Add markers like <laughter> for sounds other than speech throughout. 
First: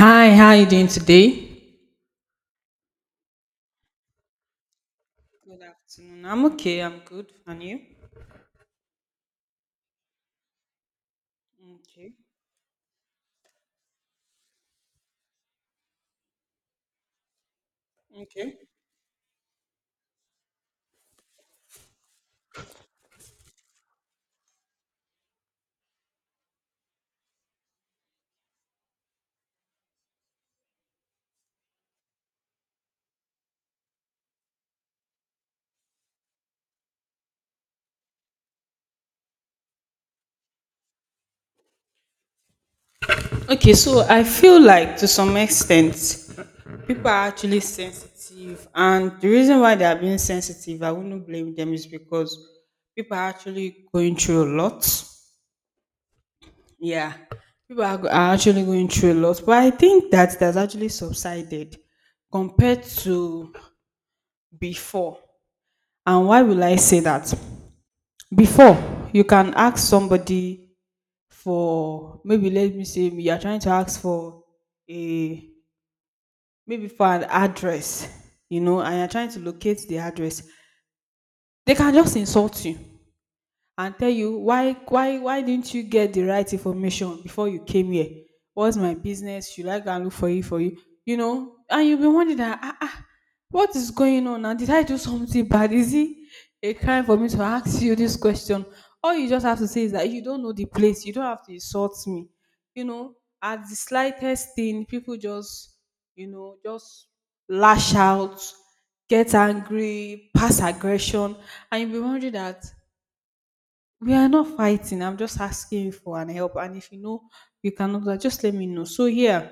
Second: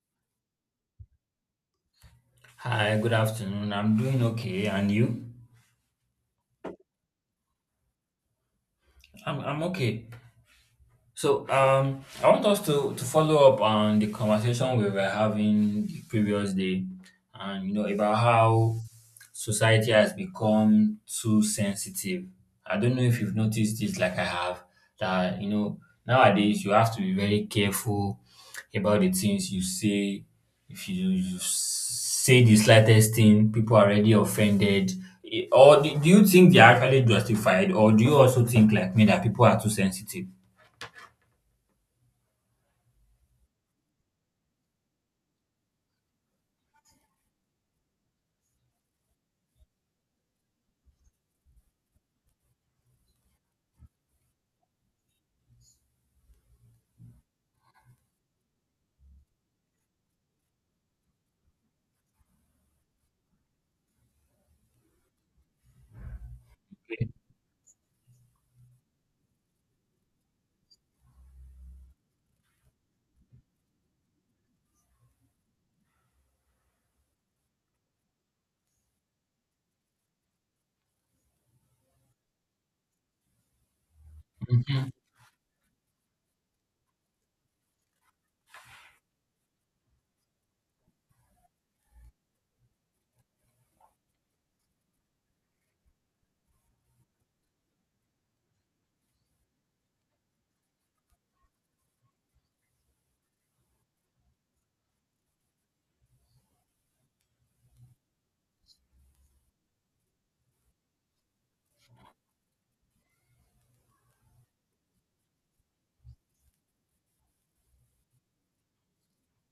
Hi, how are you doing today? Hi, good afternoon. I'm doing okay, and you? Good afternoon. I'm okay. I'm good. And you? I'm okay. So Okay. I want us to follow up on the conversation we were having the previous day, and about Okay. how society has become too sensitive. I don't know if you've noticed this, like I have, that nowadays you have to be very careful about the things you say. If you say the slightest thing, people are already offended. Or do you think they are actually justified, or do you also think like me that people are too sensitive? Okay. So I feel like to some extent, people are actually sensitive. And the reason why they are being sensitive, I wouldn't blame them, is because people are actually going through a lot. Yeah. People are, are actually going through a lot. But I think that's actually subsided compared to before. And why will I say that? Before you can ask somebody for, maybe let me say you are trying to ask for a, maybe for an address, you know, and you're trying to locate the address, they can just insult you and tell you, why Mm-hmm. why why didn't you get the right information before you came here? What's my business? Should I go and look for you? For you, you know." And you'll be wondering that, ah, ah, what is going on now? Did I do something bad? Is it a crime for me to ask you this question? All you just have to say is that you don't know the place. You don't have to insult me, you know. At the slightest thing, people just, you know, just lash out, get angry, pass aggression. And you'll be wondering that we are not fighting. I'm just asking you for an help. And if you know you cannot do that, just let me know. So yeah,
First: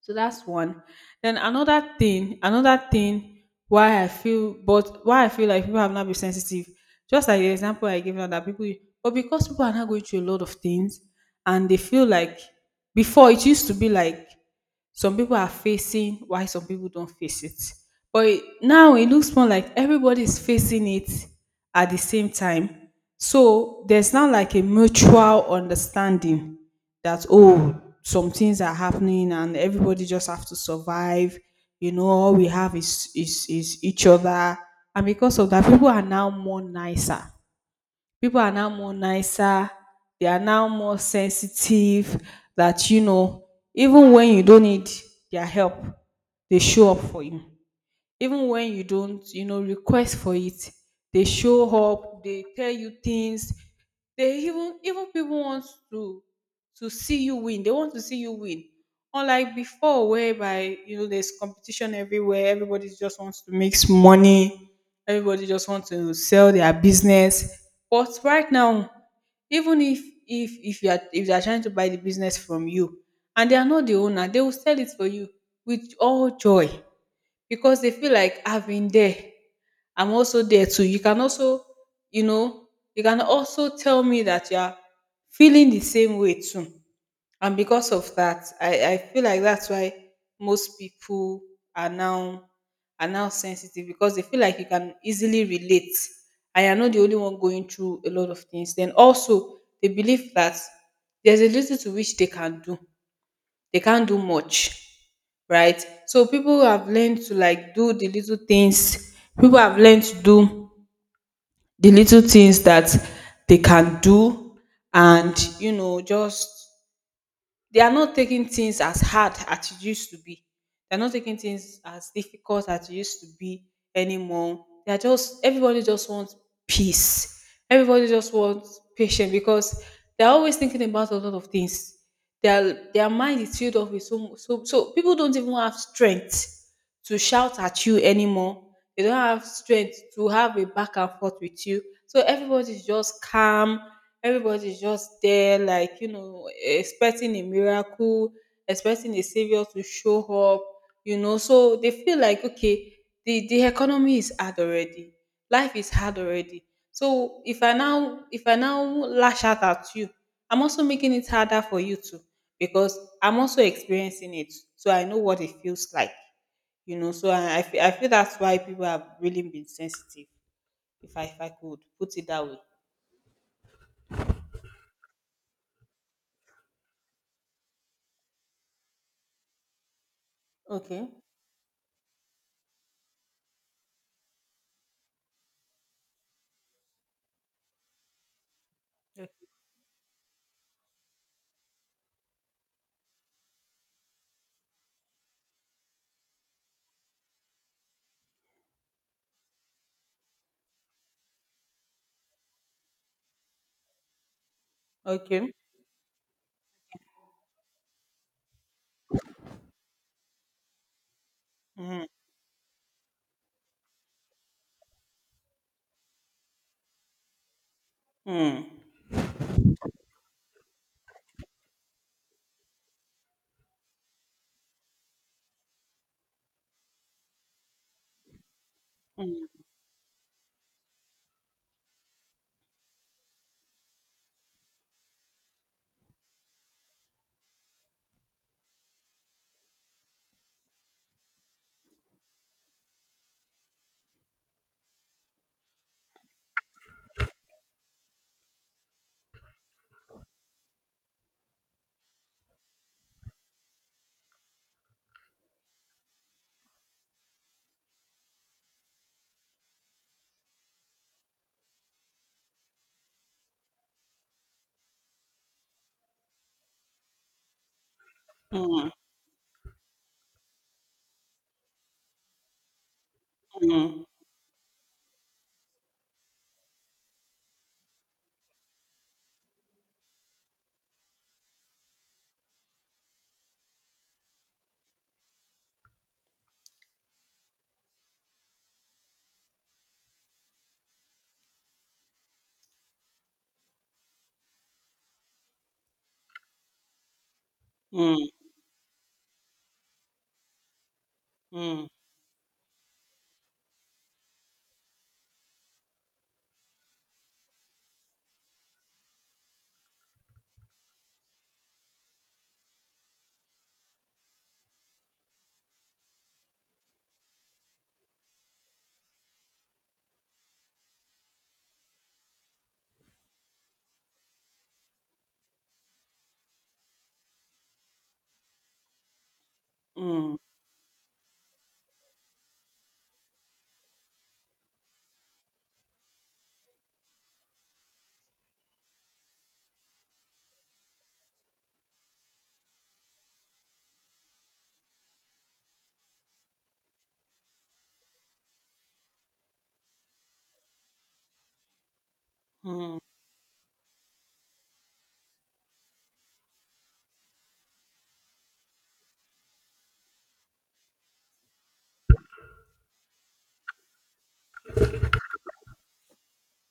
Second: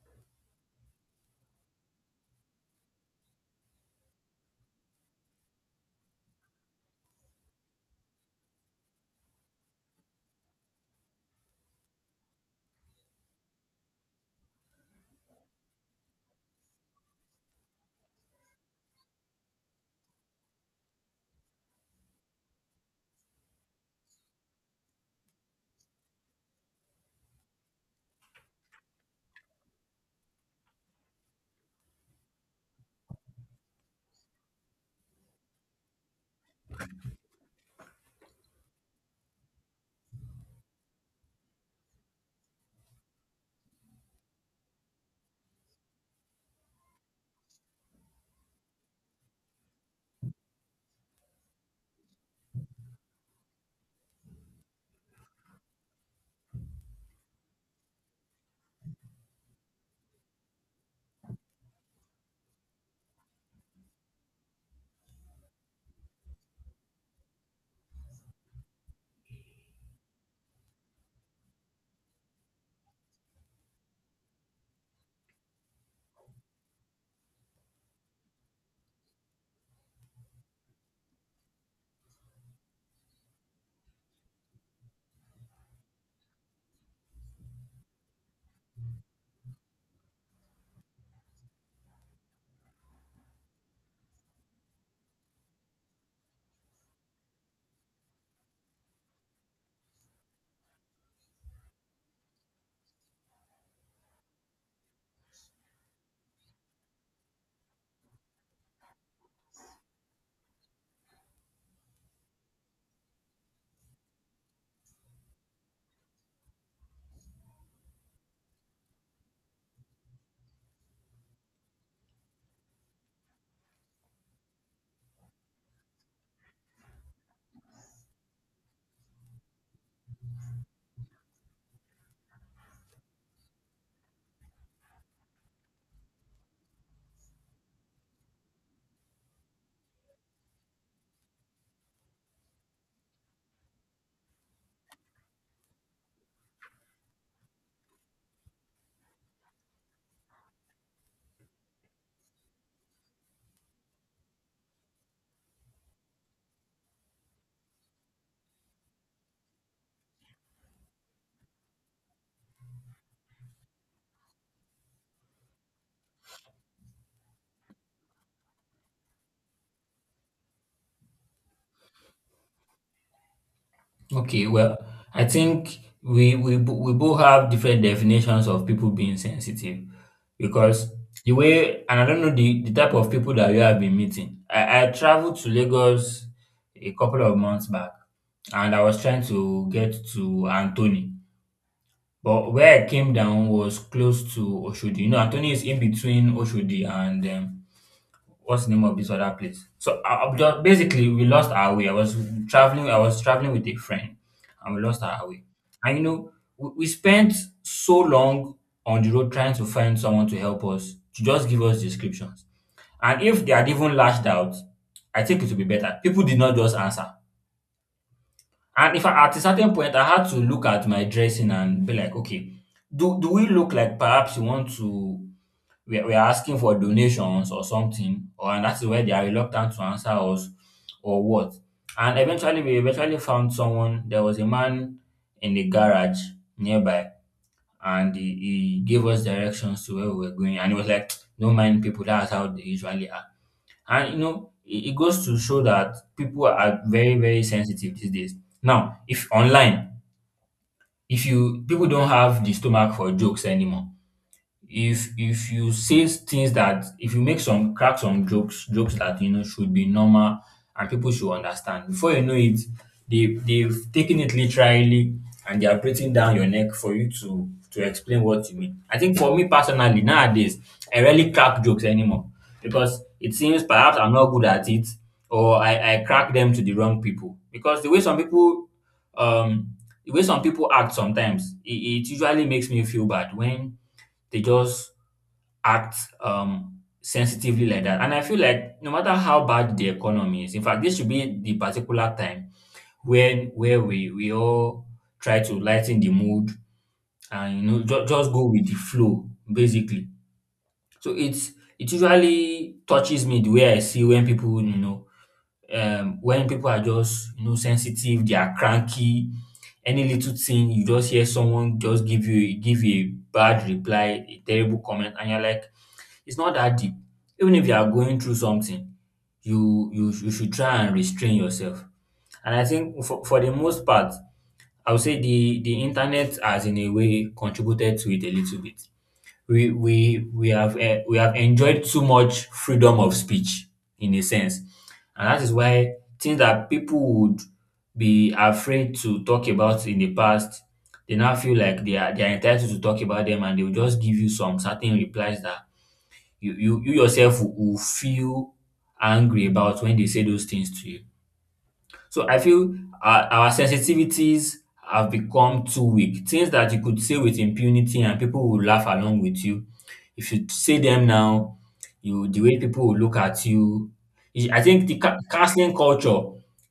so that's one. Then another thing, another thing, why I feel but why I feel like people have not been sensitive, just like the example I gave now that people, but because people are not going through a lot of things and they feel like before it used to be like some people are facing why some people don't face it. But now it looks more like everybody is facing it at the same time. So there's not like a mutual understanding that, oh, some things are happening and everybody just have to survive, you know, all we have is is each other. And because of that, people are now more nicer, people are now more nicer, they are now more sensitive, that you know, even when you don't need their help, they show up for you. Even when you don't, you know, request for it, they show up, they tell you things. They even, people want to see you win, they want to see you win, unlike before whereby, you know, there's competition everywhere, everybody just wants to make money, everybody just wants to sell their business. But right now, even if, if you are, if they are trying to buy the business from you and they are not the owner, they will sell it for you with all joy, because they feel like I've been there. I'm also there too. You can also, you know, you can also tell me that you are feeling the same way too. And because of that, I feel like that's why most people are now, are now sensitive, because they feel like you can easily relate. I am not the only one going through a lot of things. Then also they believe that there's a little to which they can do, they can't do much, right? So people have learned to, like, do the little things. People have learned to do the little things that they can do, and you know, just, they are not taking things as hard as it used to be. They're not taking things as difficult as it used to be anymore. They are just, everybody just wants peace. Everybody just wants patience because they're always thinking about a lot of things. Their mind is filled up with so so, so people don't even have strength to shout at you anymore. They don't have strength to have a back and forth with you. So everybody's just calm. Everybody's just there, like, you know, expecting a miracle, expecting a savior to show up, you know. So they feel like, okay, the economy is hard already. Life is hard already. So if I now lash out at you, I'm also making it harder for you too. Because I'm also experiencing it. So I know what it feels like. You know, so I feel that's why people have really been sensitive, if I could put it that way. Okay, well, I think we both have different definitions of people being sensitive because Okay. the way and I don't know the type of people that you have been meeting. I traveled to Lagos a couple of months back and I was trying Okay. to get to Anthony. But where I came down was close to Oshodi. You know, Anthony is in between Oshodi and what's the name of this other place? So I just, basically, we lost our way. I was traveling. I was traveling with a friend, and we lost our way. Okay. And you know, we spent so long on the road trying to find someone to help us to just give us Mh, descriptions. And if they had even lashed out, I think it would be better. People did not just answer. mh, And if I, at a certain point, I had to look at my dressing and be like, okay, do we look like perhaps we want to? We are asking for donations or something, or and that's where they are mh, reluctant to answer us, or what? And eventually, we eventually found someone. There was a man in the garage nearby, and he gave us directions to where we were going. And he was like, "Don't mind people. That's how they usually are." And you know, it goes to show that people are very, very sensitive these days. Now, if online, if you people don't have the stomach for jokes anymore, if you say things that if you make some crack some jokes that should be normal and people should understand before you know it they've taken it literally and they are breathing down your neck for you to explain what you mh, mean. mh, I think for me personally nowadays I rarely crack jokes anymore because it seems perhaps mh, I'm not good at it or I crack them to the wrong people because um the way some people act sometimes it usually makes me feel bad when they just act sensitively like that. And I feel like no matter how bad the economy is, in fact, this should be the particular time when where we all try to lighten the mood and just go mh, with the flow basically. So mh, it usually touches me the way I see when people you know when people are just sensitive, they are cranky. Any little thing you just hear someone just give you a bad reply, a terrible comment, and you're like. It's not that deep. Even if you are going through something, you should try and restrain yourself. And I think for the most part, I would say the internet has in a way contributed to it a little bit. We have enjoyed too much freedom of speech in a sense, and that is why things that people would be afraid to talk about in the past, they now feel like they are entitled to talk about them, and they will just give you some certain replies that you yourself will feel angry about when they say those things to you. So I feel mh, our sensitivities have become too weak. Things that you could say with impunity and people will laugh along with you. If you say them now, you the way people will look at you. I think the canceling culture,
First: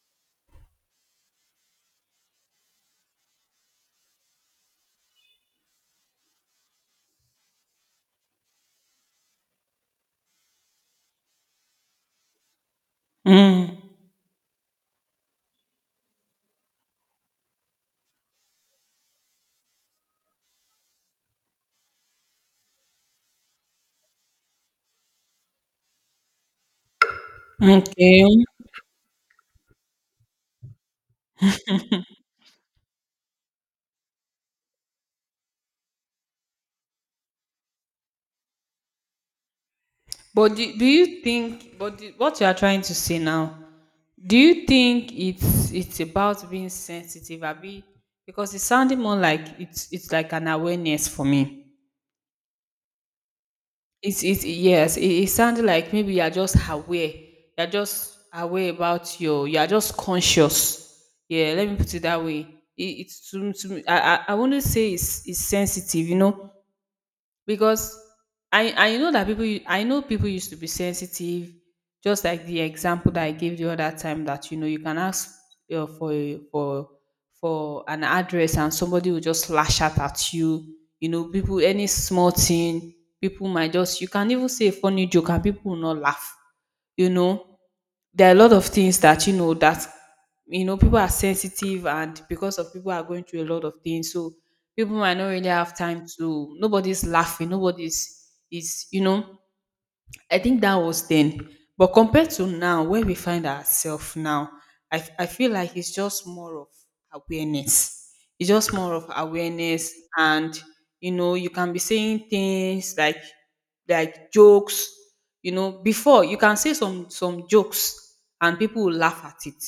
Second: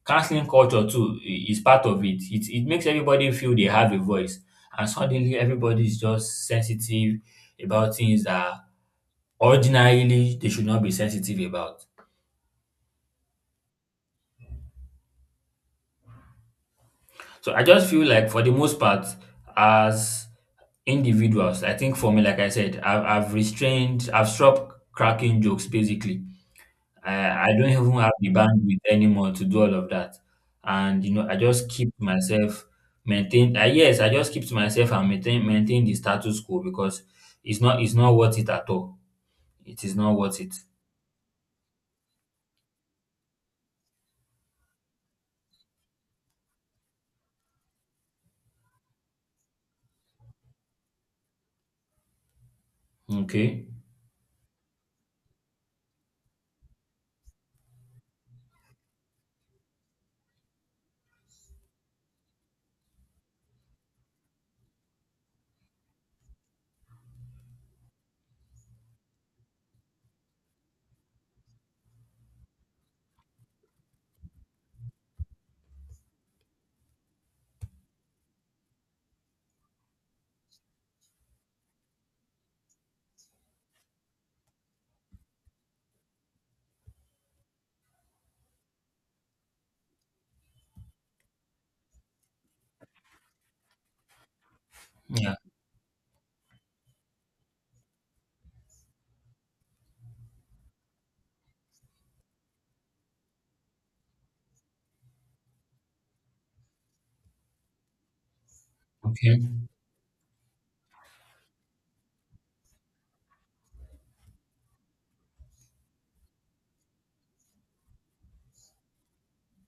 canceling culture too is part of it. It makes everybody feel they have a voice, and suddenly everybody is just sensitive about things that ordinarily they should not be sensitive about. mm, So I just feel like for the most part, as individuals, I think for me, like I said, I've restrained, I've stopped cracking jokes basically. I don't even have okay. the bandwidth anymore to do all of that. And I just keep myself maintained. Yes, I just keep to myself and maintain the status quo because it's not worth it at all. It is not worth But it. do what you are trying to say now, do you think it's about being sensitive abi? Because it's sounding more like it's like an awareness for me. Okay. It's, it, yes, it sounded like maybe you're just aware. You're just aware about your, you're just conscious. Yeah, let me put it that way. It's to me, I wouldn't say it's sensitive, you know, because I know that people I know people used to be sensitive, just like the example that I gave the other time, that you know you can ask, for for, for an address, and somebody will just lash out at you. You know, people, any small thing, people might just, you can even say a funny joke and people will not laugh. You know, there are a lot of things that you know, that you know, people are sensitive, and because of people are going through a lot of things, so people might not Yeah. really have time to, nobody's laughing, nobody's is, you know, I think that was then. But compared to now, where we find ourselves now, I feel like it's just more of awareness. It's just more of Okay. awareness, and you know, you can be saying things like jokes. You know, before you can say some jokes and people will laugh at it.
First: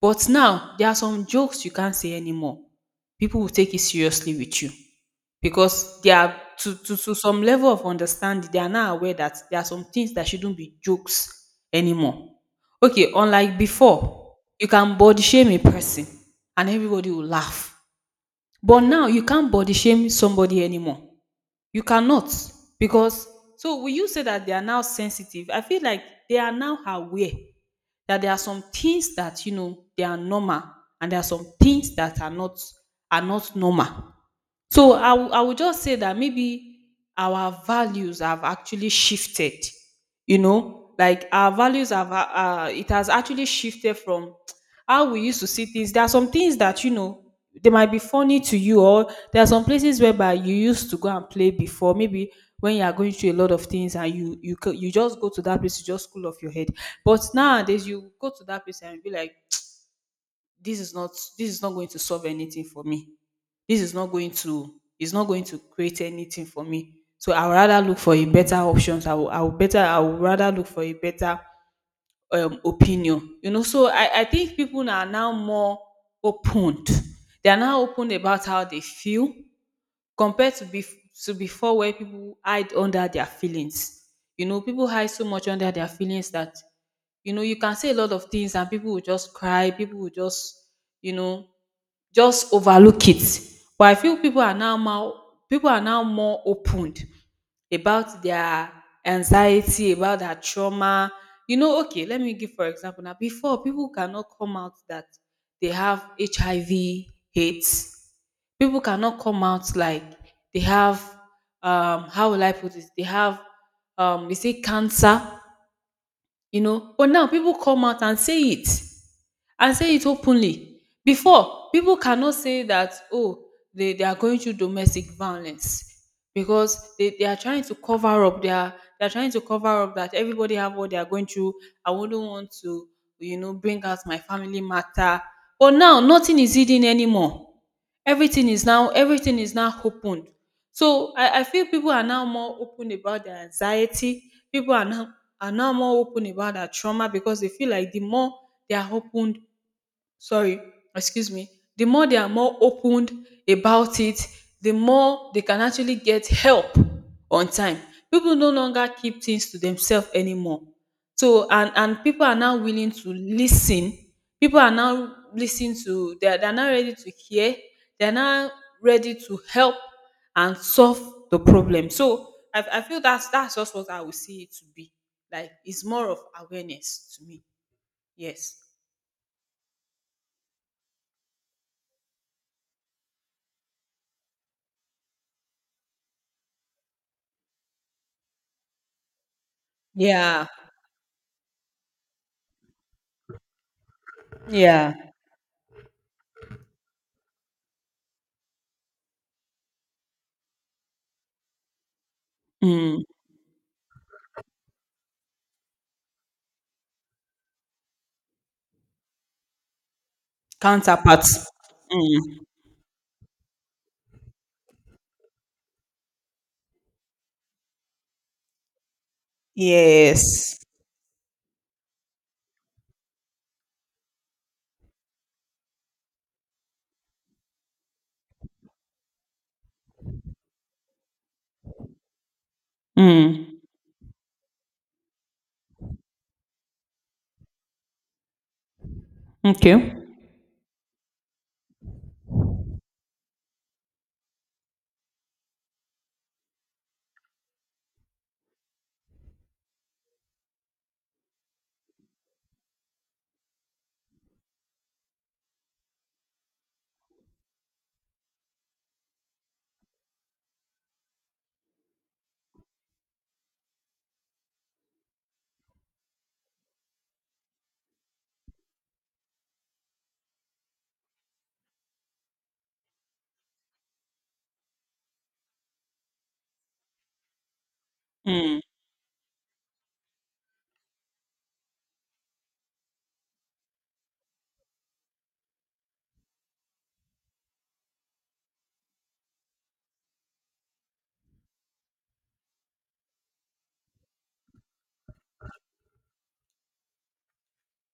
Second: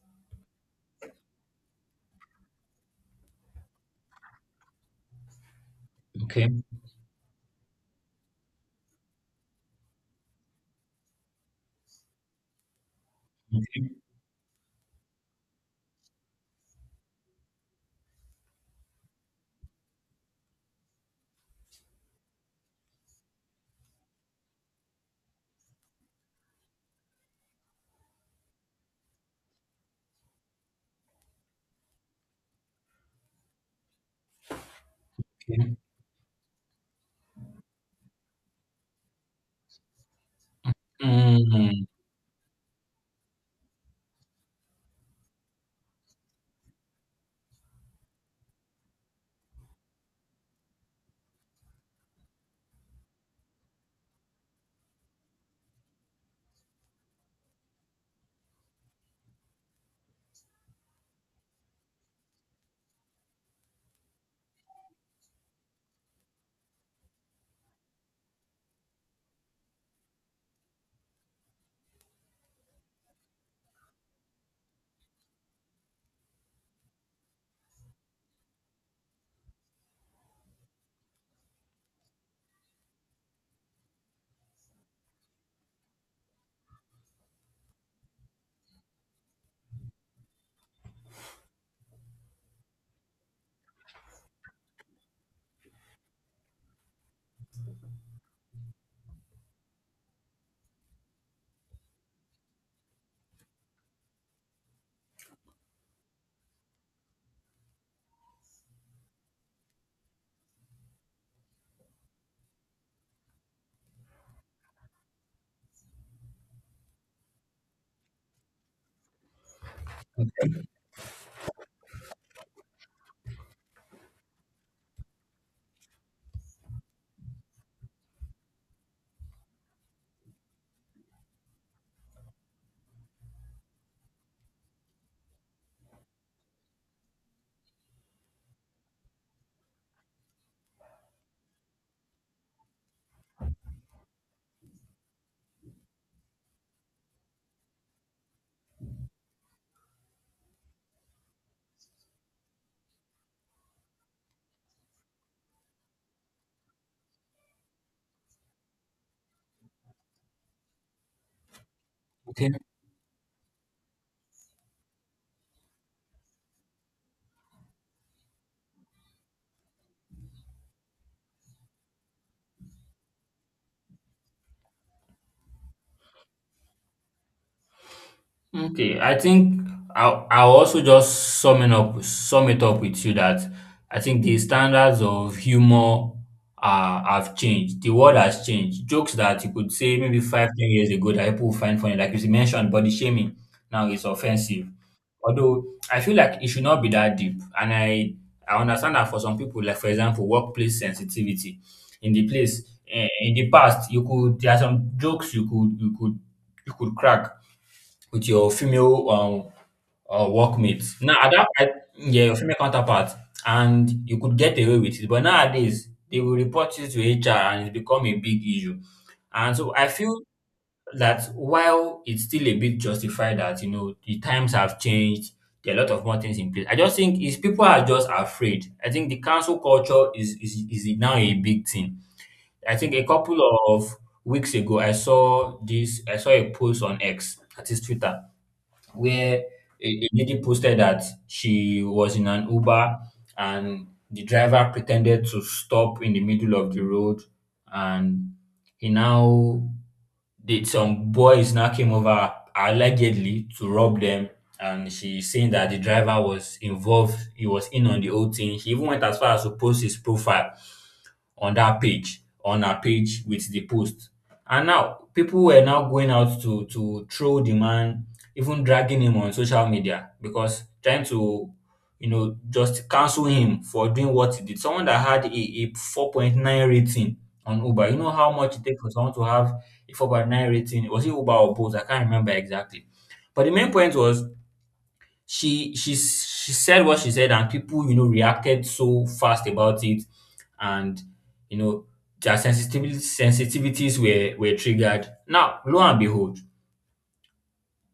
But now there are some jokes you can't say anymore. People will take it seriously with you. Because they are, Okay. To some level of understanding, they are now aware that there are some things that shouldn't be jokes anymore. Okay, unlike Okay. before, you can body shame a person and everybody will laugh. But now you can't body shame somebody anymore. You cannot. Because, so will you say that they are now sensitive? I feel like they are now aware that there are some things that, you know, they are normal, and there are some things that are not, are not normal. So I would Okay. just say that maybe our values have actually shifted. You know, like our Mm. values have, it has actually shifted from how we used to see things. There are some things that, you know, they might be funny to you, or there are some places whereby you used to go and play before. Maybe when you are going through a lot of things and you, you just go to that place to just cool off your head. But nowadays you go to that place and be like, this is not, this is not going to solve anything for me, this is not going to, it's not going to create anything for me. So I would rather look for a better options. I will better I would rather look for a better, opinion, you know. So I think people are now more opened, they are now open about how they feel, compared to to before, where people hide under their feelings. You know, people hide so much under their feelings that, you know, you can say a lot of things and people will just cry, people will just, you know, just overlook it. But I feel people are now more, people are now more opened about their anxiety, about their trauma. You know, okay, let me give for example now. Before, people cannot come out that they have HIV AIDS. People cannot come out like they have, um, how will I put it? They have, um, is it cancer? You know. But now people come out and say it, and say it openly. Before, people cannot say that, oh, they are going through domestic violence, because they are trying to cover up their, they are trying to cover up that everybody have what they are going through. I wouldn't want to, you know, bring out my family matter. But now nothing is hidden anymore. Everything is now opened. So I feel people are now more open about their anxiety. People are now, are now more open about their trauma, because they feel like the more they are open, sorry, excuse me, the more they are more opened about it, the more they can actually get help on time. People no longer keep things to themselves anymore. So and people are Okay. now willing to listen. People are now listening to they are now ready to hear. They are now ready to help and solve the problem. So I feel that's just what I would see it to be. Like it's more of awareness to me. Yes. Okay. I think I'll also just sum it up with you that I think the standards of humor have changed. The world has changed. Jokes that you could say maybe Yeah. 5, 10 years ago that people would find funny, like you mentioned, body shaming now is offensive. Yeah. Although I feel like it should not be that deep. And I understand that for some people, like for example, workplace sensitivity in the place Mm. In the past, you could there are some jokes you could crack with your female workmate. Now at Counterparts. that point, Mm. yeah, your female counterpart, and you could get away with it. But nowadays, they will report you to HR, and it's become a big issue. And so I feel Yes. that while it's still a bit justified that the times have changed, there are a lot of more things in place. I just think is people are just afraid. I think the cancel culture is now a big thing. I think a couple Mm. of weeks ago I saw a post on X, that is Twitter, where a, Okay. a lady posted that she was in an Uber and the driver pretended to stop in the middle of the road, and he now did some boys now came over allegedly to rob them, and she's saying that the driver was involved. He was in on the whole thing. She even went as far as to post his profile on that page, on her page with the post. And now people were now going out to throw the man, even dragging him on social media, because trying to just cancel him for doing what he did. Someone that had a 4.9 rating on Uber, you know how much Mm. it takes for someone to have a 4.9 rating? Was it Uber or Bolt? I can't remember exactly. But the main point was she said what she said, and people reacted so fast about it. And you know their sensitivity sensitivities were triggered. Now, lo and behold,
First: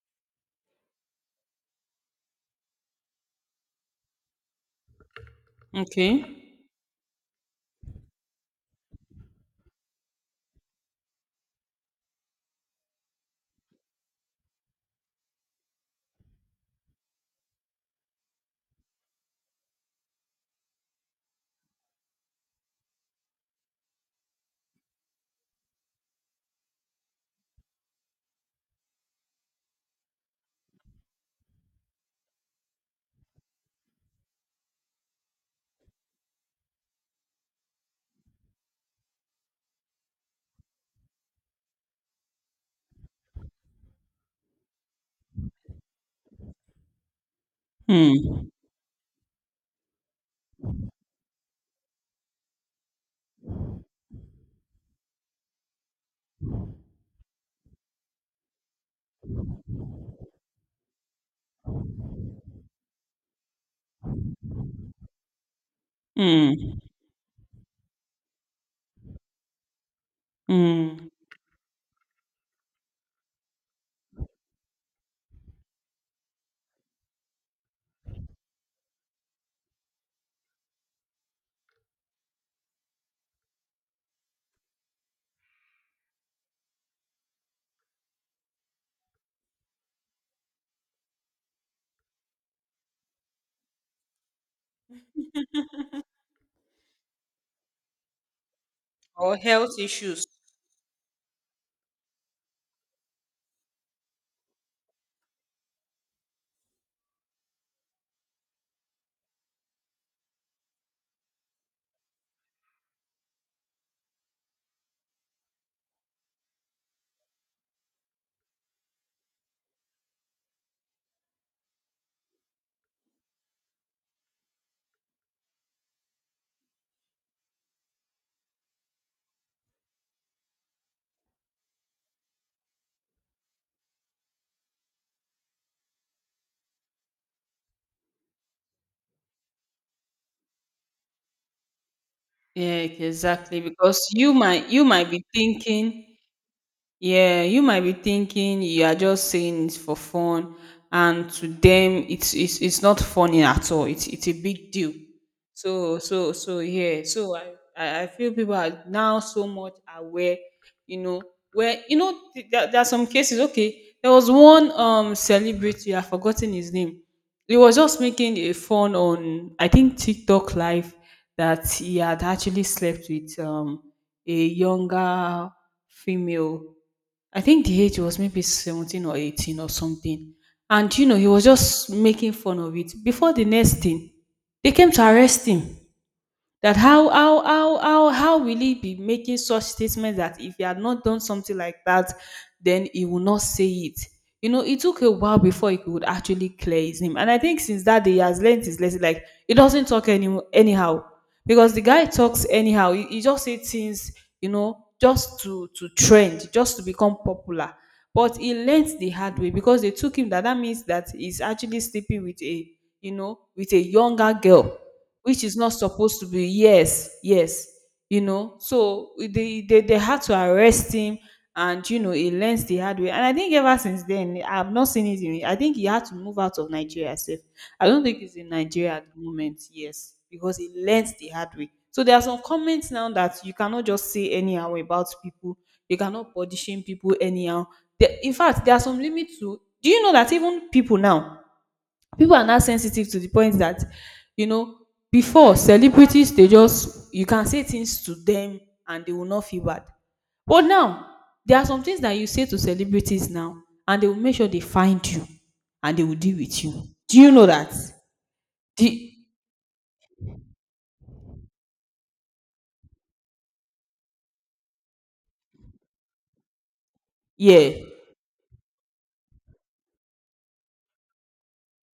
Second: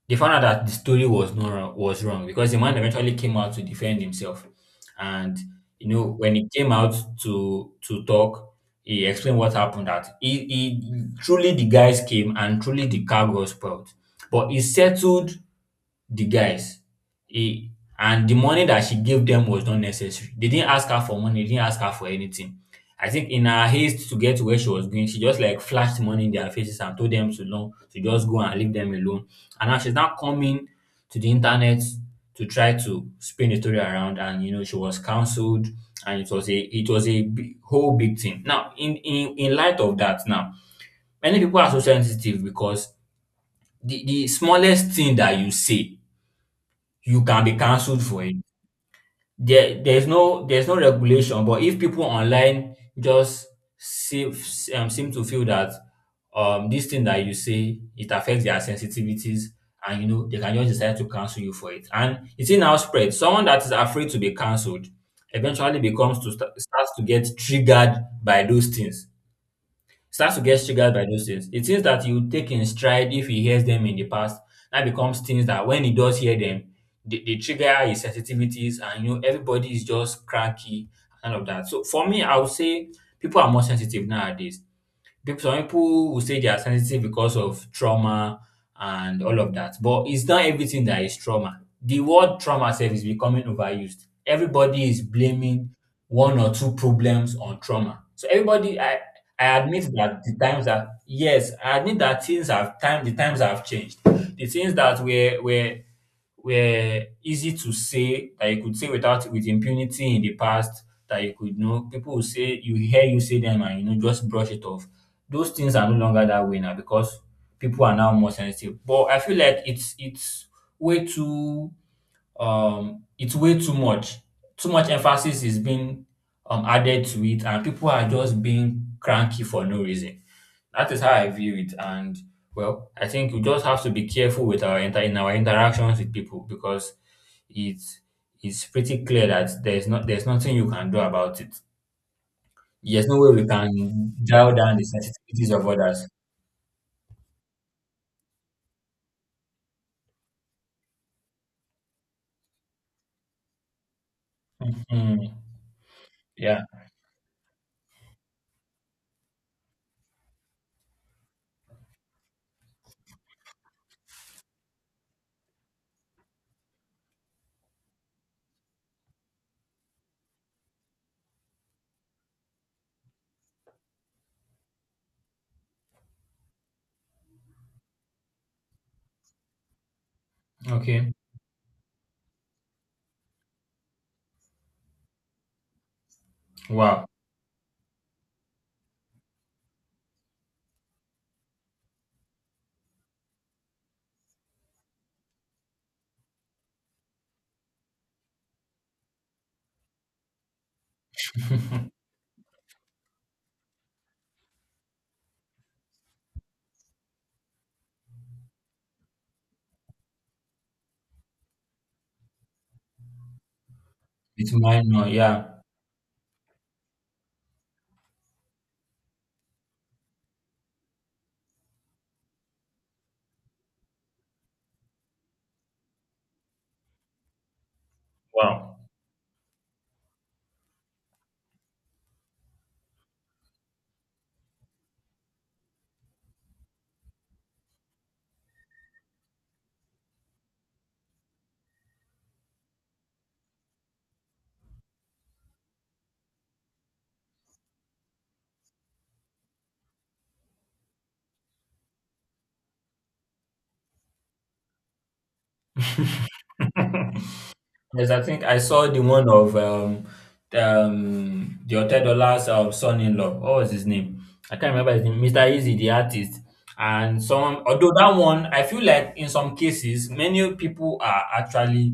they found out that the story was not wrong, was wrong, because the man eventually came out to defend himself. And Okay. when he came out to talk, he explained what happened, that he truly the guys came and truly the car was spoiled, but he settled the guys. He, and the money that she gave them was not necessary. They didn't ask her for money, they didn't ask her for anything. I think in her haste to get to where she was going, she just like flashed money in their faces and told them to know to just go and leave them alone. And now she's now coming to the internet to try to spin the story around. And she was cancelled and it was a big, whole big thing. Now in light of that now, many people are so sensitive because the smallest thing that you say you can be cancelled for it. Mm. There's no regulation, but if people online just seem, seem to feel that this thing that you say it affects their sensitivities, and they can just decide to cancel you for it. And it's in now spread. Someone that is afraid to be cancelled eventually Mm. starts to get triggered by those things, starts to get triggered by Mm. those things. It's things that you take in stride if he hears them in the past. That becomes things that when he does hear them, they trigger his sensitivities, and everybody is just cranky and all of that. So for me, I would say people are more sensitive nowadays. Some people will say they are sensitive because of trauma and all of that, but it's not everything that is trauma. The word trauma self is becoming overused. Everybody is blaming one or two problems on trauma. So everybody, I, Or I health admit that issues. the times are yes, I admit that things have time the times have changed. The things that were easy to say that you could say without with impunity in the past that you could know people will say you hear you say them and just brush it off. Those things are no longer that way now because people are now more sensitive. But I feel like it's way too way Too much emphasis is being added to it, and people are just being cranky for no reason. That is how I view it. And well, I think we just have to be careful with in our interactions with people because it's it's pretty clear that there's nothing you can do about it. Yeah, There's no way we exactly. Because can you dial might down the you might be sensitivities of others. thinking. Yeah, you might be thinking you are just saying it's for fun, and to them, it's not funny at all. It's a big deal. Mm, So yeah. yeah. So I feel people are now so much aware. You know where you know there are some cases. Okay, there was one celebrity. I've forgotten his name. He was just making a fun on I think TikTok live that he had actually slept with a younger female. I think the age was maybe 17 or 18 or something. And you Okay. know, he was just making fun of it. Before the next thing, they came to arrest him. That Wow. how will he be making such statements that if he had not done something like that, then he will not say it. You know, it took a while before he could actually clear his name, and I think since that day he has learned his lesson. Like he doesn't talk anyhow. Because the guy <laughs> talks anyhow. He just say things, you know, just to trend, just to become popular. But he learnt the hard way because they took him. That that means that he's actually sleeping with a, you know, with a younger It's girl, mine now. Yeah. which is not supposed to be. Yes, yes. You know, so they had to arrest him, and you know he learns the hard way. And I think ever since then, I've not seen it. In, I think he had to move out of Nigeria. Safe. I don't think he's in Wow. Nigeria at the moment. Yes, because he learns the hard way. So there are some comments now that you cannot just say anyhow about people. You cannot position people anyhow. There, in fact, there are some limits to. Do you know that even people now, people are now sensitive to the point that, you know, before celebrities, they just, you can say things to them and they will not feel bad. But now there are some things that you say to celebrities now and they will make sure they find you and they will deal with you. Do you know that? <laughs> Yes, I think I saw the The one of the Hotel Dollar's son-in-law. What was his name? I can't remember his name. Mr. Easy, the artist. And some, yeah. although that one, I feel like in some cases, many people are actually,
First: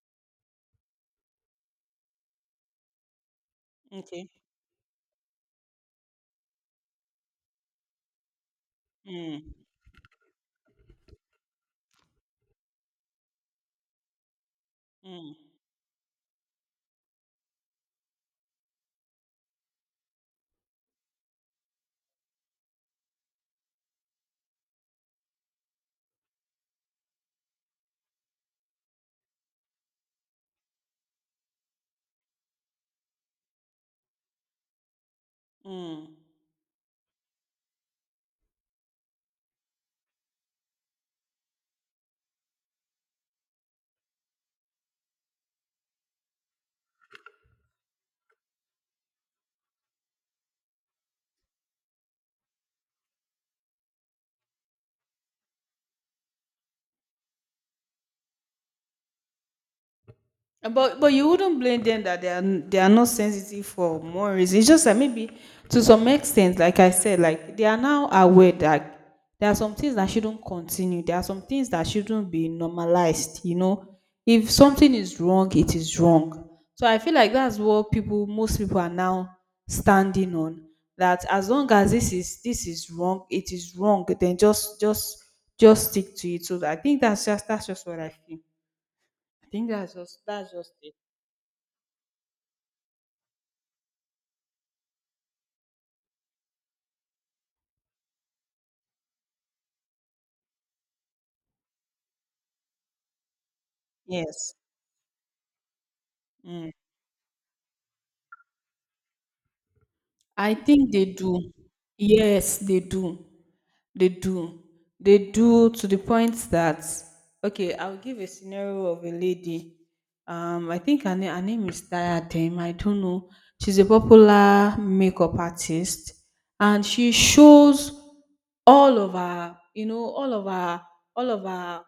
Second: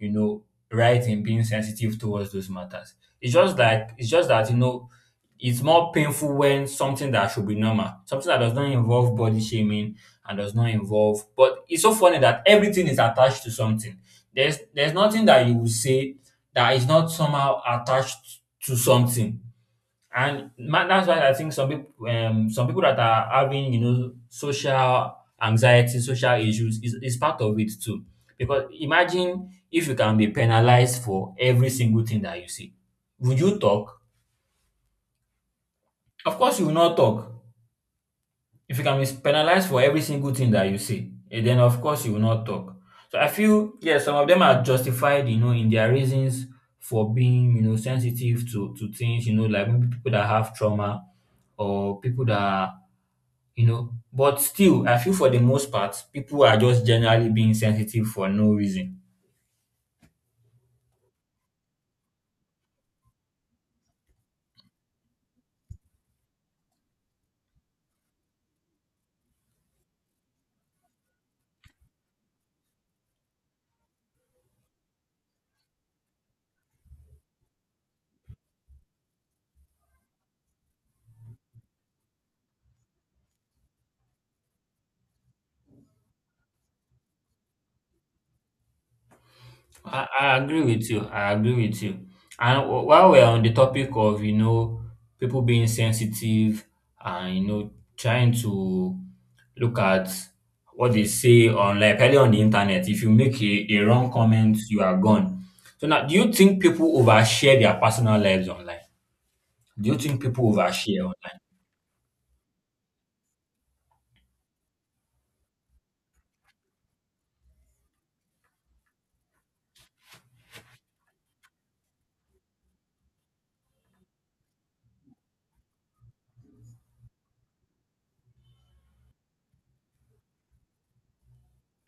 you know, right in being sensitive towards those matters. It's just Okay. that it's more painful when something that should be normal, something that does not involve body Mm, shaming and does not involve. But it's so funny that everything is attached to something. There's nothing mm, that you will say that is not somehow attached to something. And that's why I think some people that are having, social anxiety, social issues is part of it too. Because imagine if you can be penalized for every single thing that you see. Would you talk? mm. Of course you will not talk. If you can be penalized for every single thing that you say, eh, then of course you will not talk. So I feel yes, some of them are justified, in their reasons for being, sensitive to things, like maybe people that have trauma or people that are, but still I feel for the most part people are just generally being sensitive for no reason. But you wouldn't blame them that they are they are not sensitive for more reasons. It's just that maybe to some extent, like I said, like they are now aware that there are some things that shouldn't continue. There are some things that shouldn't be normalized. You know, if something is wrong, it is wrong. So I feel like that's what people, most people are now standing on. That as long as this is wrong, it is wrong. Then just just stick to it. So I think that's just what I feel. I think that's I, just I that's agree just with it. you. I agree with you. And while we're on the topic of, people being sensitive and, trying to look at what they say on, like, early on the internet, if you make a wrong Yes. comment, you are gone. So now, do you think Mm. people overshare their personal lives online? Do you think people I think overshare they online? do. Yes, they do. They do. They do to the point that, okay, I'll give a scenario of a lady. I think her name is Diadem. I don't know. She's a popular makeup artist, and she shows all of her, you know, all of her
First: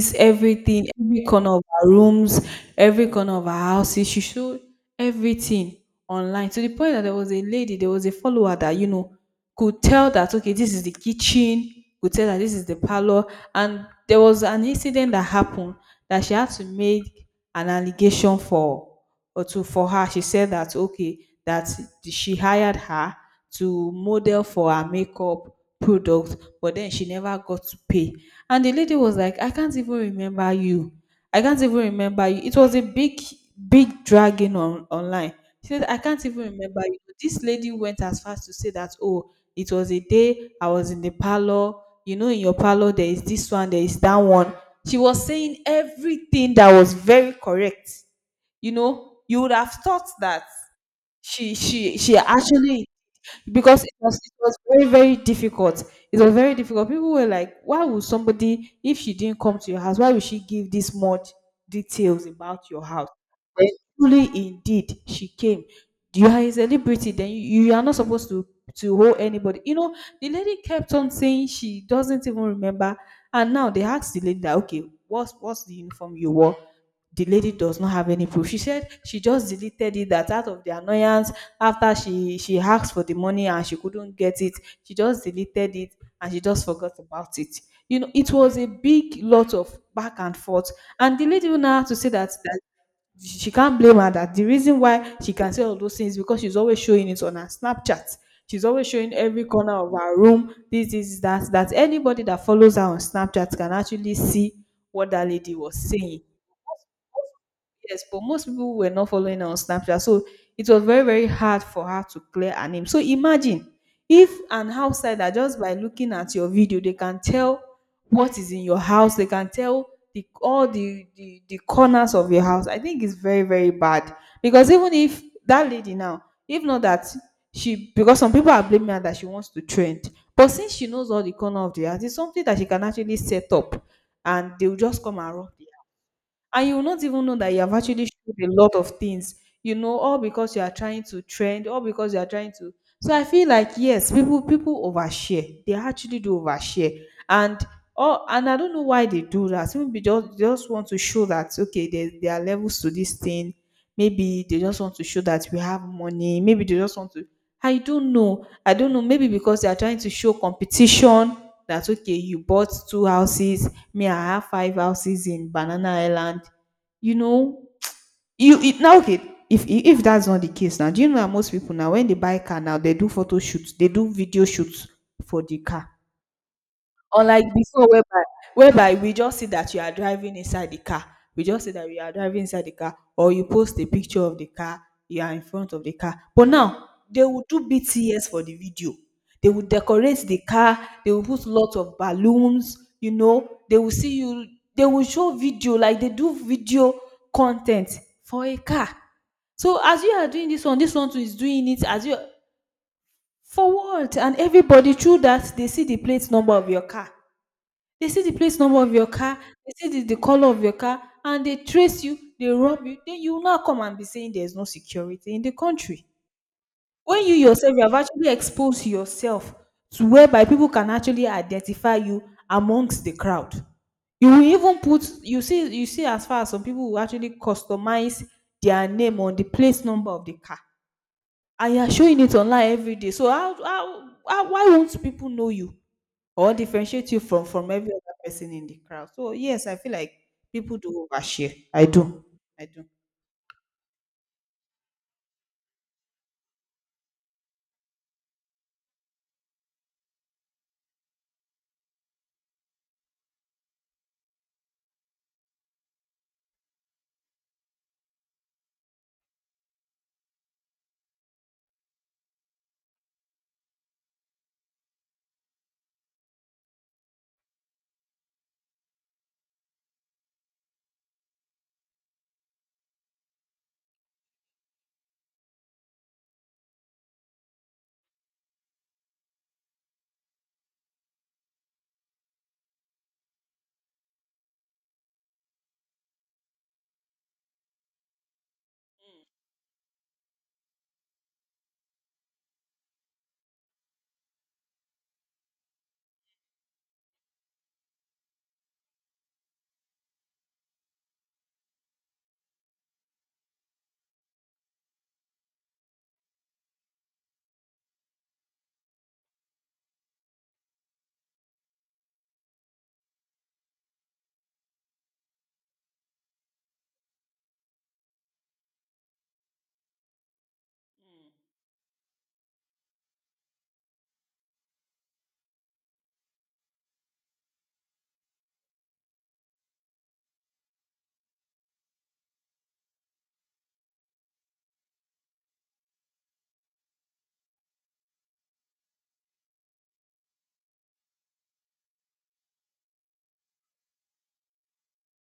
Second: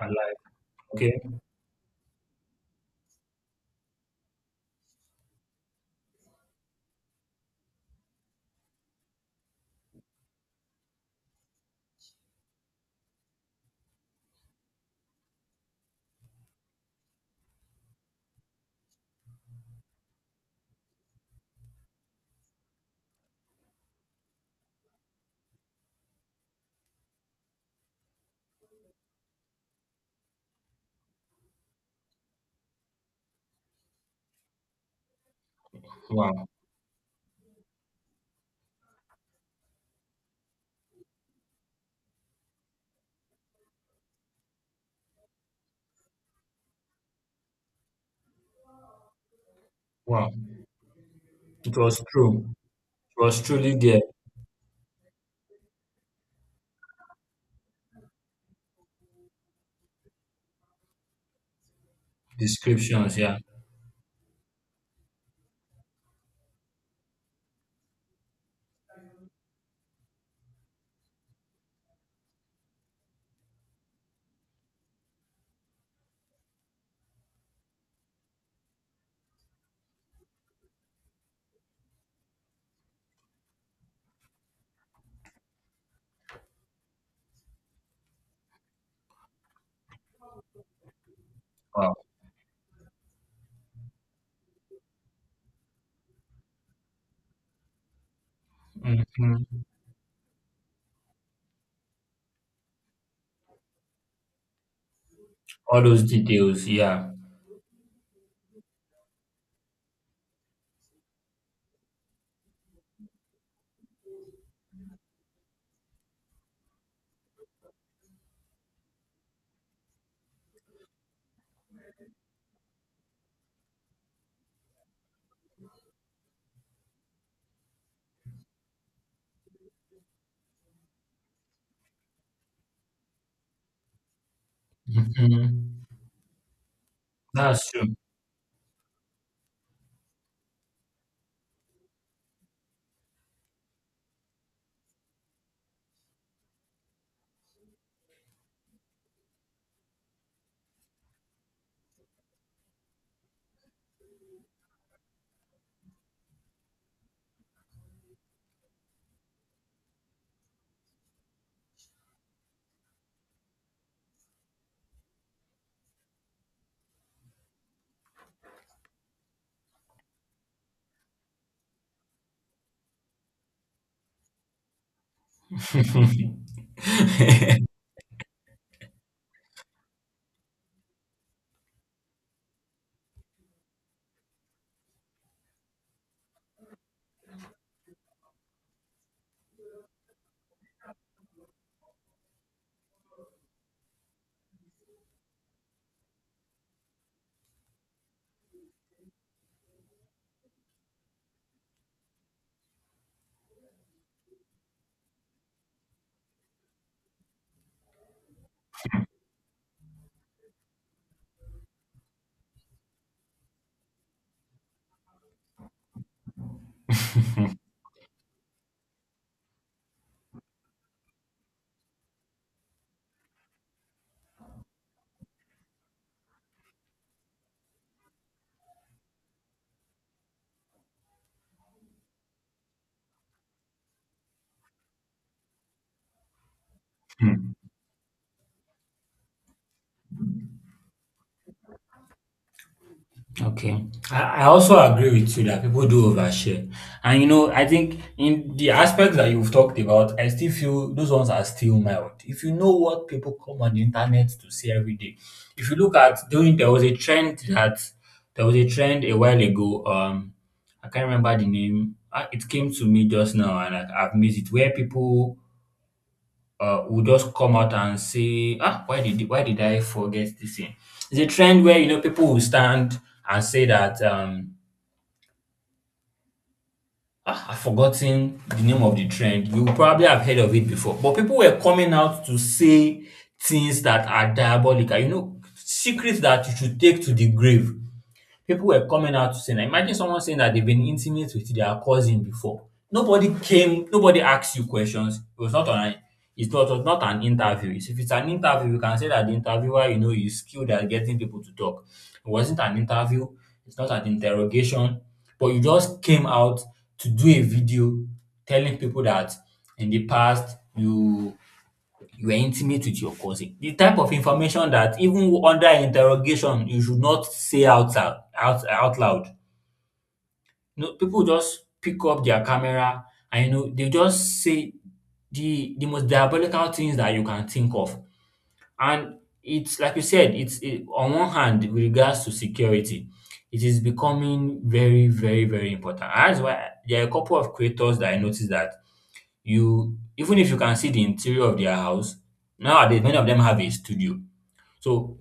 I'm like, everything, okay. every corner of our rooms, every corner of our houses. She showed everything online to the point that there was a lady, there was a follower that, you know, could tell that, okay, this is the kitchen, could tell that this is the parlor. And there was an incident that happened that she had to make an allegation for or to for her. She said that, okay, that she hired her to model for her makeup product, but then she never got to pay. And the lady was like, I can't even remember you. I can't even remember you. It was a big, big dragging on online. She said, I can't even Wow, remember you. This lady went as far as to say that, oh, it was a day I was in the parlor. You know, in your parlor, there is this one, there is that one. She was saying everything that was very correct. You know, you would have thought wow. that she It she was she true. actually. It was truly Because it their was, it was very very difficult. It was very difficult. People were like, why would somebody, if she didn't come to your house, why would she give this much details about your house? descriptions, yeah. Then truly indeed she came. You are a celebrity, then you are not supposed to hold anybody. You know, the lady kept on saying she doesn't even remember, and now they asked the lady that, okay, what's the uniform you wore. The lady does not have any proof. She said she just deleted it, that out of the annoyance, after she asked for the money and she couldn't get it, she just deleted it and she just forgot about it. You know, it was a big lot of back and forth, and the lady now had Wow. to say that, that she can't blame her, that the reason why she can say all those things because she's always showing it on her Snapchat. She's always showing every Hmm. corner of her room, this that that, anybody that follows her on Snapchat can actually see what that lady was All those saying. details, yeah. Yes, but most people were not following her on Snapchat. So it was very, very hard for her to clear her name. So imagine if an outsider, just by looking at your video, they can tell what is in your house, they can tell the all the corners of your house. I think it's very, very bad. Because even if that lady now, if not that she, because some people are blaming her that she wants to trend. But since she knows all the corner of the house, it's something that she can actually set up and they'll just come and Mhm. rob, and you will not even know that you That's have true. actually showed a lot of things. You know, all because you are trying to trend, all because you are trying to. So I feel like yes, people overshare, they actually do overshare. And oh, and I don't know why they do that. Maybe just want to show that, okay, there are levels to this thing. Maybe they just want to show that we have money. Maybe they just want to. I don't know. I don't know. Maybe because they are trying to show competition. That okay, you bought two houses, me, I have five houses in Banana Island. You know, <tsk> you it, now okay. If that's not the case now, do you know that most people now, when they buy car now, they do photo shoots, they do video shoots for the car. Unlike <laughs> before whereby we just see that you are driving inside the car. We just see that you are driving inside the car, or you post a picture of the car, you are in front of the car. But now they will do BTS for the video. They will decorate the car, they will put lots of balloons, you know, they will see you, they will show video, like they do video content for a car. So as you are doing this one too is doing it as you, for what? And everybody through that, they see the plate number of your car. They see the place number of your car, they see the color of your car, and they trace you, they rob you. Then you now come and be saying there's no security in the country. When you yourself, you have actually exposed yourself to whereby people can actually identify you amongst the crowd. You will even put, you see, as far as some people will actually customize their name on the place number of the car, and you are showing it online every day. So how why won't people know you or differentiate you from every other person in the crowd? So yes, I feel like people do overshare. I do. I do. Okay. I also agree with you that people do overshare. And I think in the aspects that you've talked about, I still feel those ones are still mild. If you know what people come on the internet to say every day, if you look at doing there was a trend that there was a trend a while ago. I can't remember the name. Ah, it came to me just now, and I've missed it, where people will just come out and say, ah, why did I forget this thing? It's a trend where people will stand and say that I've forgotten the name of the trend. You probably have heard of it before, but people were coming out to say things that are diabolical. You know, secrets that you should take to the grave. People were coming out to say, now imagine someone saying that they've been intimate with their cousin before. Nobody came, nobody asked you questions. It was not an, it's not, it was not an interview. If it's an interview, you can say that the interviewer, is skilled at getting people to talk. It wasn't an interview, it's not an interrogation, but you just came out to do a video telling people that in the past you are intimate with your cousin. The type of information that even under interrogation you should not say out out, out, out loud. You know, people just pick up their camera, and they just say the most diabolical things that you can think of. And it's like you said, on one hand with regards to security, it is becoming very, very, very important. And that's why there are a couple of creators that I noticed that you, even if you can see the interior of their house nowadays, many of them have a studio. So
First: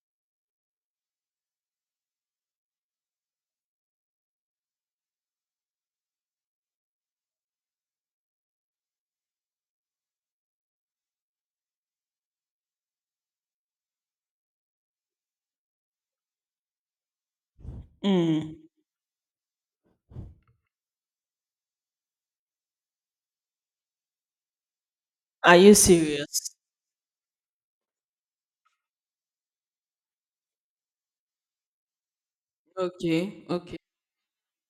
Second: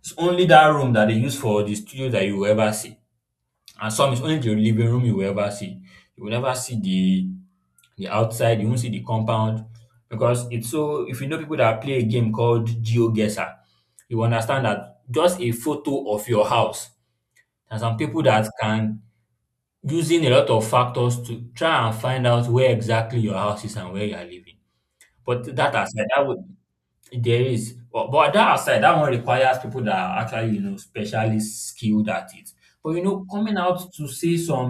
it's only that room that they use for the studio that you will ever see, and some is only the living room you will ever see. You will never see the outside, you won't see the compound. Because it's so, if you know people that play a game called Geoguessr, you will understand that just a photo of your house, and some people that Mm. can using a lot of factors to try and find out where exactly your house is and where you are living, but Are that you aside, that would— serious? There is, but that aside, that one requires people that are actually, specially skilled at it. But Okay, coming okay. out to say some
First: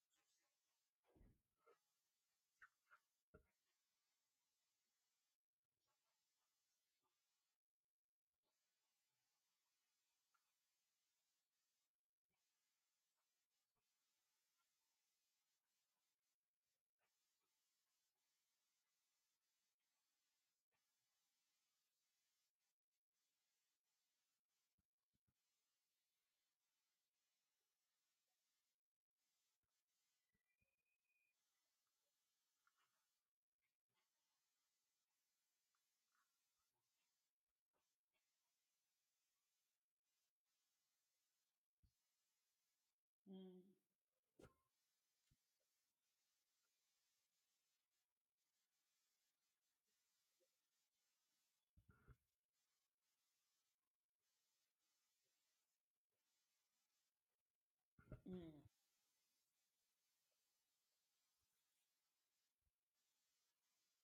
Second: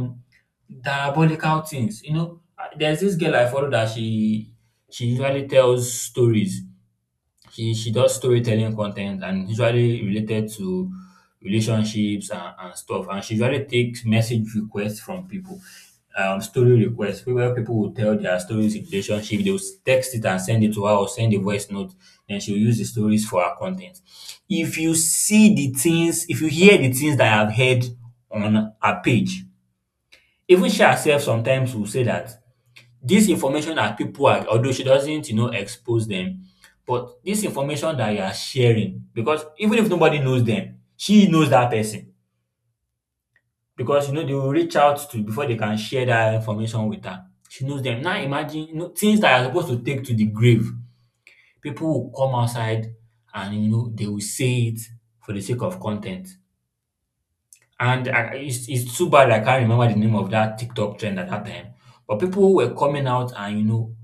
diabolical things, there's this girl I follow that she usually tells stories. She does storytelling content and usually related to relationships and, stuff. And she usually takes message requests from people, story requests. Where people will tell their stories in relationship, they'll text it and send it to her or send a voice note. Then she'll use the stories for her content. If you see the things, if you hear the things that I've heard on her page, even she herself sometimes will say that this information that people are, although she doesn't, expose them, but this information that you are sharing, because even if nobody knows them, she knows that person. Because they will reach out to before they can share that information with her. She knows them. Now imagine things that are supposed to take to the grave, people will come outside, and they will say it for the sake of content. And it's too bad I can't remember the name of that TikTok trend at that time. But people were coming out and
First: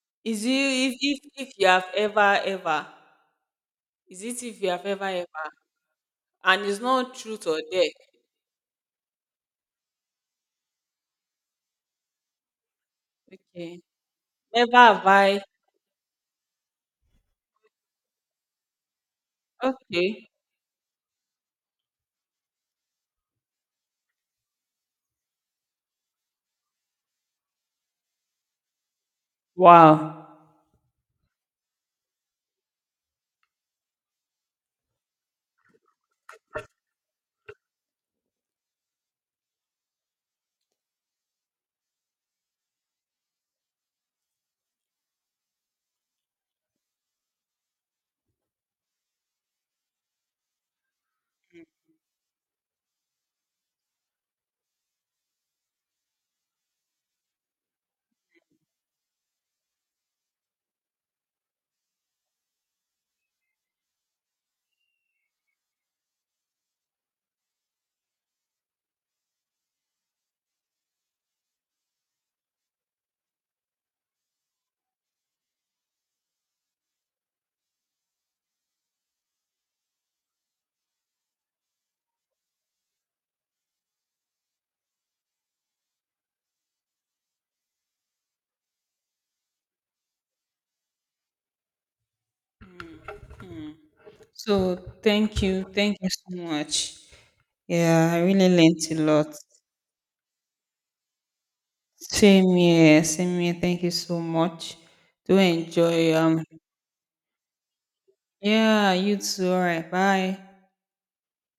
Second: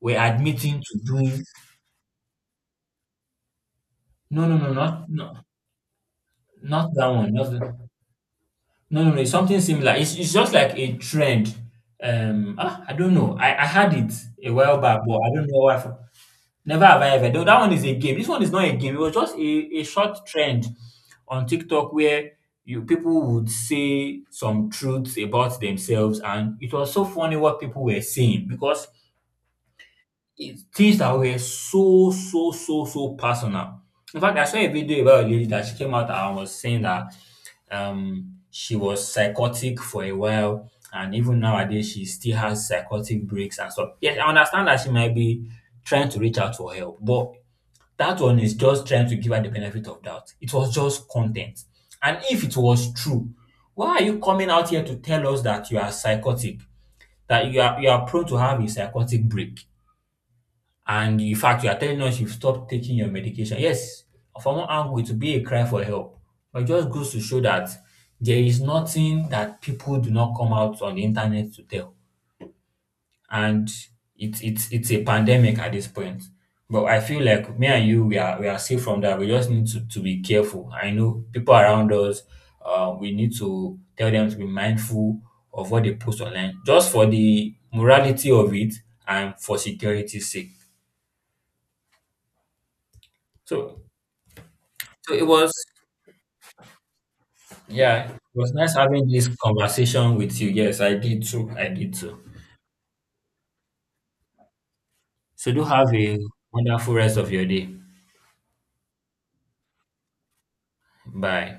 were Is you, admitting if to if doing. if you have ever ever, is it No, no, if you no, have ever not no, ever, and it's not that not one. truth Not the, or no, dare. no, no. It's something similar. It's just like a trend. I don't know. I Okay. had it a Never while back, have but I I. don't know why. Never have I ever. Though that one is a game. This one is not a game. It was just a short Okay. trend on TikTok where you people would say some truths about themselves, and it was so funny what people were saying because Wow. it's things that were so, so, so, so personal. In fact, I saw a video about a lady that she came out and was saying that she was psychotic for a while, and even nowadays she still has psychotic breaks and stuff. Yes, I understand that she might be trying to reach out for help, but that one is just trying to give her the benefit of doubt. It was just content. And if it was true, why are you coming out here to tell us that you are psychotic? That you are prone to have a psychotic break? And in fact, you are telling us you've stopped taking your medication. Yes, from one angle, it will be a cry for help. But it just goes to show that there is nothing that people do not come out on the internet to tell. And it's a pandemic at this point. But I feel like me and you, we are safe from that. We just need to be careful. I know people around us, we need to tell them to be mindful of what they post online, just for the morality of it and for security's sake. So So So it thank was you. Thank you so much. Yeah, Yeah, I it really was nice learnt a having this lot. conversation with you. Yes, I did too. I did too. Same here, same here. Thank you so much. Do So do have enjoy. a wonderful rest of your day. Yeah, you too. All right, bye. Bye.